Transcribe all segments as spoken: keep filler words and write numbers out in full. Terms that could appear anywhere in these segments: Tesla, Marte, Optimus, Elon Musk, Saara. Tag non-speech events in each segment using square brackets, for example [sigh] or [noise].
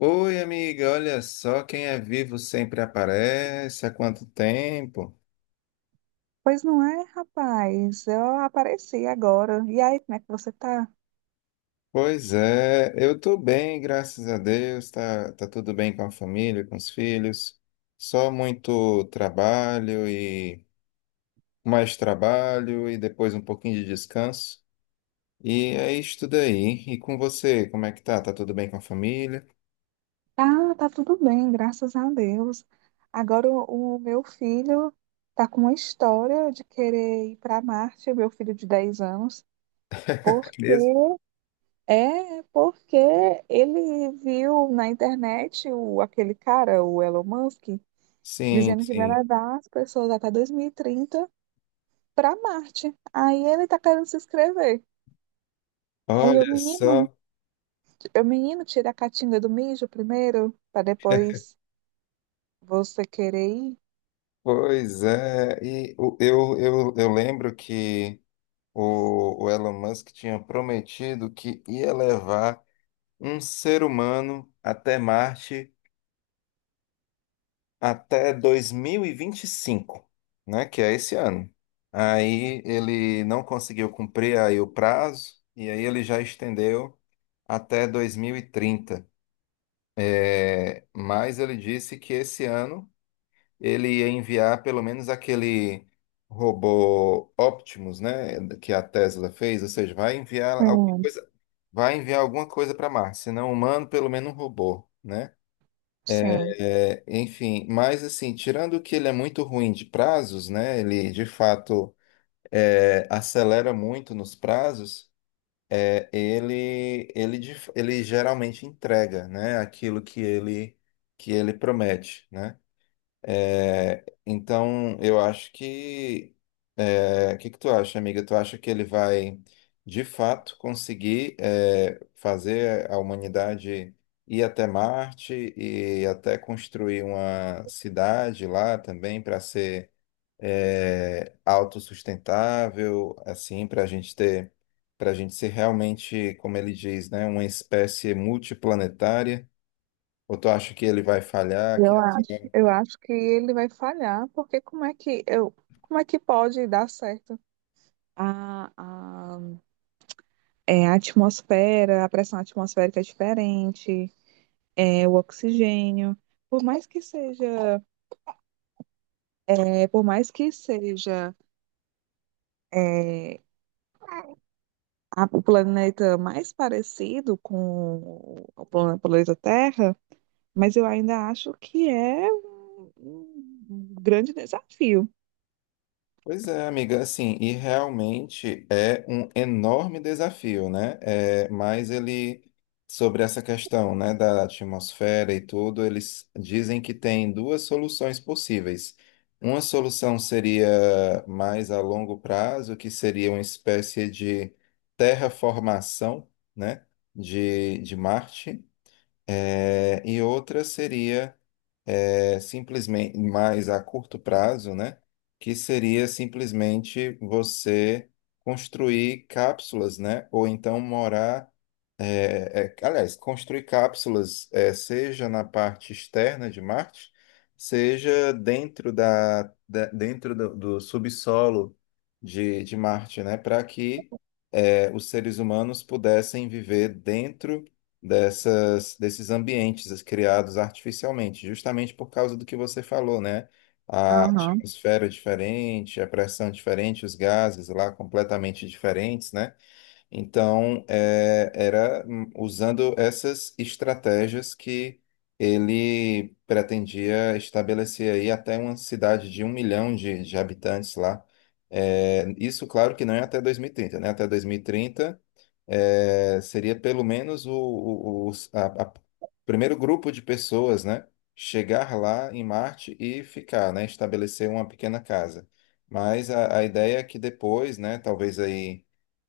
Oi, amiga, olha só, quem é vivo sempre aparece. Há quanto tempo? Pois não é, rapaz? Eu apareci agora. E aí, como é que você tá? Pois é, eu tô bem, graças a Deus. Tá, tá tudo bem com a família, com os filhos. Só muito trabalho e mais trabalho e depois um pouquinho de descanso. E é isso daí. E com você, como é que tá? Tá tudo bem com a família? Tá, tá tudo bem, graças a Deus. Agora o, o meu filho tá com uma história de querer ir para Marte, o meu filho de dez anos, porque Beleza? é porque ele viu na internet o, aquele cara, o Elon Musk, Sim, dizendo que vai sim. levar as pessoas até dois mil e trinta para Marte. Aí ele tá querendo se inscrever. Aí o Olha menino, só, o menino, tira a catinga do mijo primeiro, para depois você querer ir. pois é. E o- eu, eu, eu lembro que. O, o Elon Musk tinha prometido que ia levar um ser humano até Marte até dois mil e vinte e cinco, né? Que é esse ano. Aí ele não conseguiu cumprir aí o prazo, e aí ele já estendeu até dois mil e trinta. É, mas ele disse que esse ano ele ia enviar pelo menos aquele robô Optimus, né, que a Tesla fez, ou seja, vai enviar alguma Sim. coisa, vai enviar alguma coisa para Marte, se não humano, pelo menos um robô, né? Sim. É, enfim, mas assim, tirando que ele é muito ruim de prazos, né? Ele de fato é, acelera muito nos prazos. É, ele, ele, de- ele geralmente entrega, né, aquilo que ele, que ele promete, né? É, então, eu acho que é, o que que tu acha, amiga? Tu acha que ele vai, de fato, conseguir é, fazer a humanidade ir até Marte e até construir uma cidade lá também para ser é, autossustentável, assim, para a gente ter, para a gente ser realmente, como ele diz, né, uma espécie multiplanetária? Ou tu acha que ele vai falhar, que Eu acho, assim, eu acho que ele vai falhar, porque como é que eu, como é que pode dar certo? A, a, é, a atmosfera, a pressão atmosférica é diferente, é, o oxigênio, por mais que seja, é, por mais que seja é, a- o planeta mais parecido com o plan- planeta Terra, mas eu ainda acho que é um, um grande desafio. pois é, amiga, assim, e realmente é um enorme desafio, né? É, mas ele, sobre essa questão, né, da atmosfera e tudo, eles dizem que tem duas soluções possíveis. Uma solução seria mais a longo prazo, que seria uma espécie de terraformação, né, de, de Marte. É, e outra seria é, simplesmente mais a curto prazo, né? Que seria simplesmente você construir cápsulas, né? Ou então morar, é, é, aliás, construir cápsulas, é, seja na parte externa de Marte, seja dentro da, da- dentro do, do subsolo de, de Marte, né? Para que eh, os seres humanos pudessem viver dentro dessas, desses ambientes criados artificialmente, justamente por causa do que você falou, né? A Aham, atmosfera é diferente, a pressão é diferente, os gases lá completamente diferentes, né? Então, é, era hum, usando essas estratégias que ele pretendia estabelecer aí até uma cidade de um milhão de, de habitantes lá. É, isso, claro que não é até dois mil e trinta, né? Até dois mil e trinta é, seria pelo menos o, o, o os- a- a- primeiro grupo de pessoas, né? Chegar lá em Marte e ficar, né? Estabelecer uma pequena casa. Mas a, a ideia é que depois, né? Talvez aí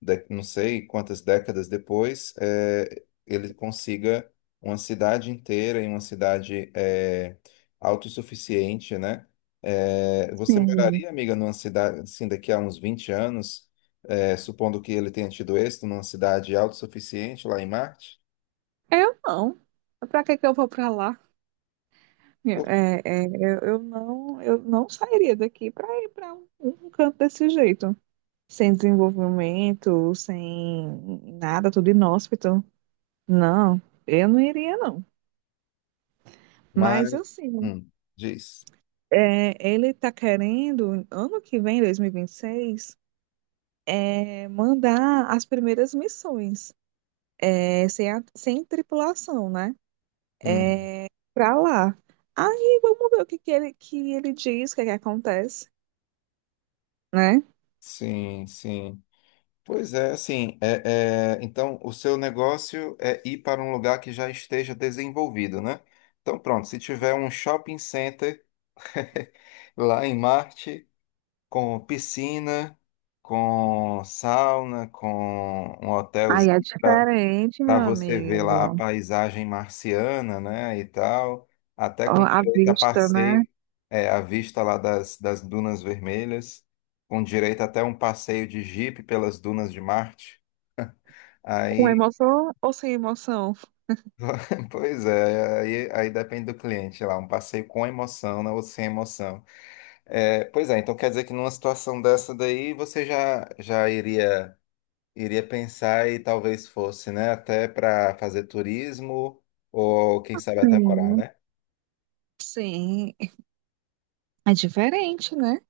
da- não sei quantas décadas depois, eh, ele consiga uma cidade inteira e uma cidade eh, autossuficiente, né? Eh, você sim. moraria, amiga, numa cidade, assim, daqui a uns vinte anos, eh, supondo que ele tenha tido êxito, numa cidade autossuficiente lá em Marte? Eu não. Pra que que eu vou pra lá? É, é, eu, eu não, eu não sairia daqui pra ir pra um, um canto desse jeito. Sem desenvolvimento, sem nada, tudo inóspito. Não, eu não iria, não. Mas Mas, assim, hum, diz. é, ele tá querendo, ano que vem, dois mil e vinte e seis, é, mandar as primeiras missões, é, sem, a- sem tripulação, né? Hum, Pra lá. Aí vamos ver o que que ele, que ele diz, o que que acontece. Né? sim, sim. Pois é, assim, é, é, então o seu negócio é ir para um lugar que já esteja desenvolvido, né? Então pronto, se tiver um shopping center [laughs] lá em Marte, com piscina, com sauna, com um Aí hotelzinho é diferente, para meu você ver lá a amigo. paisagem marciana, né, e tal, até Ó, com a direito a vista, né? passeio, é, a vista lá das, das dunas vermelhas, com direito até um passeio de jipe pelas dunas de Marte. Com Aí, emoção ou sem emoção? [laughs] pois é, aí, aí depende do cliente lá, um passeio com emoção, né, ou sem emoção. É, pois é, então quer dizer que numa situação dessa daí você já, já iria, iria pensar e talvez fosse, né, até para fazer turismo ou quem sabe até morar, Sim. né? Sim, é diferente, né?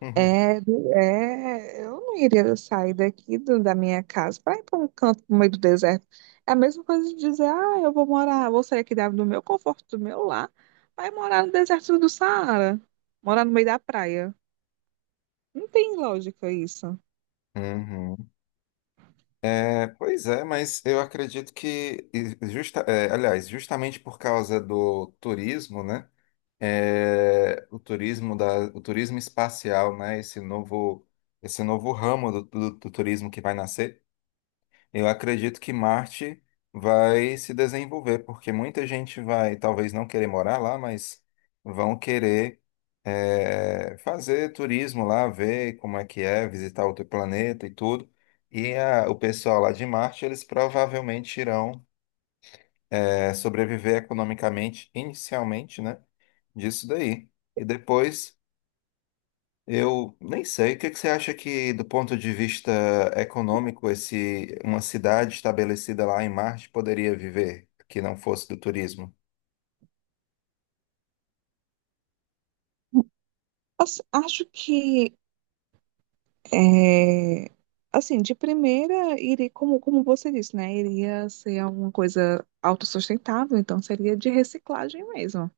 [laughs] É, do- é, eu não iria sair daqui do- da minha casa para ir para um canto no meio do deserto. É a mesma coisa de dizer, ah, eu vou morar, vou sair aqui da- do meu conforto, do meu lar, vai morar no deserto do Saara, morar no meio da praia. Não tem lógica isso. Uhum. É, pois é, mas eu acredito que, e justa, é, aliás, justamente por causa do turismo, né? é, o turismo da, o turismo espacial, né? Esse novo, esse novo ramo do, do, do turismo que vai nascer. Eu acredito que Marte vai se desenvolver, porque muita gente vai, talvez não querer morar lá, mas vão querer é, fazer turismo lá, ver como é que é, visitar outro planeta e tudo. E a- o pessoal lá de Marte, eles provavelmente irão é, sobreviver economicamente, inicialmente, né? Disso daí. E depois eu nem sei. O que é que você acha que, do ponto de vista econômico, esse, uma cidade estabelecida lá em Marte poderia viver que não fosse do turismo? Assim, acho que É, assim, de primeira, iria, como, como você disse, né? Iria ser alguma coisa autossustentável, então seria de reciclagem mesmo,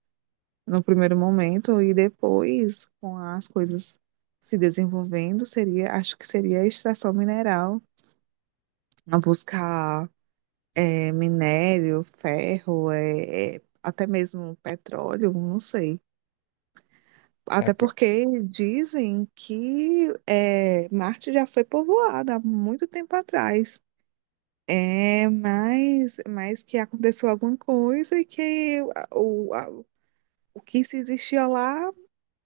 no primeiro momento, e depois, com as coisas se desenvolvendo, seria, acho que seria a extração mineral, a buscar é, minério, ferro, é, é, até mesmo petróleo, não sei. É. Até pra- porque dizem que é, Marte já foi povoada há muito tempo atrás. É, mas, mas que aconteceu alguma coisa e que o, a- o que se existia lá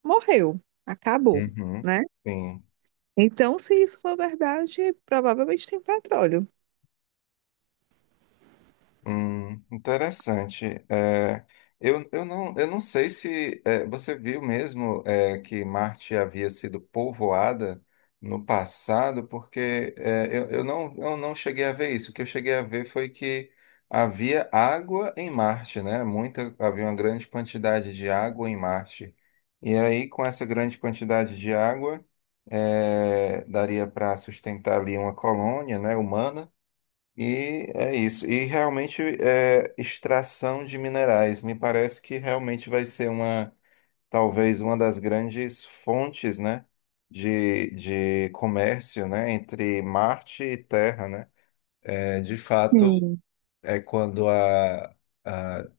morreu, acabou, Uhum, né? sim. Então, se isso for verdade, provavelmente tem petróleo. Hum, interessante. É, eu, eu não, eu não sei se é, você viu mesmo é, que Marte havia sido povoada no passado, porque é, eu, eu não, eu não cheguei a ver isso. O que eu cheguei a ver foi que havia água em Marte, né? Muita, havia uma grande quantidade de água em Marte. E aí, com essa grande quantidade de água, é, daria para sustentar ali uma colônia, né, humana. E é isso. E realmente é extração de minerais. Me parece que realmente vai ser uma, talvez uma das grandes fontes, né, de, de comércio, né, entre Marte e Terra, né? É, de fato, Sim. é quando a, a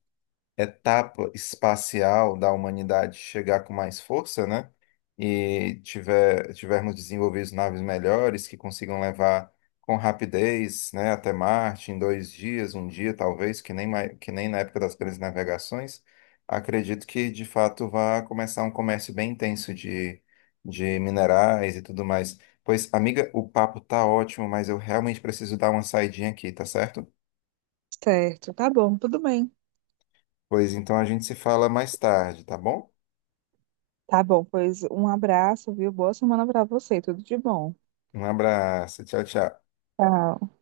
etapa espacial da humanidade chegar com mais força, né? E tiver, tivermos desenvolvido naves melhores que consigam levar com rapidez, né, até Marte em dois dias, um dia talvez, que nem, mai- que nem na época das grandes navegações, acredito que de fato vai começar um comércio bem intenso de, de minerais e tudo mais. Pois, amiga, o papo tá ótimo, mas eu realmente preciso dar uma saidinha aqui, tá certo? Certo, tá bom, tudo bem. Pois então a gente se fala mais tarde, tá bom? Tá bom, pois um abraço, viu? Boa semana pra você, tudo de bom. Um abraço. Tchau, tchau. Tchau.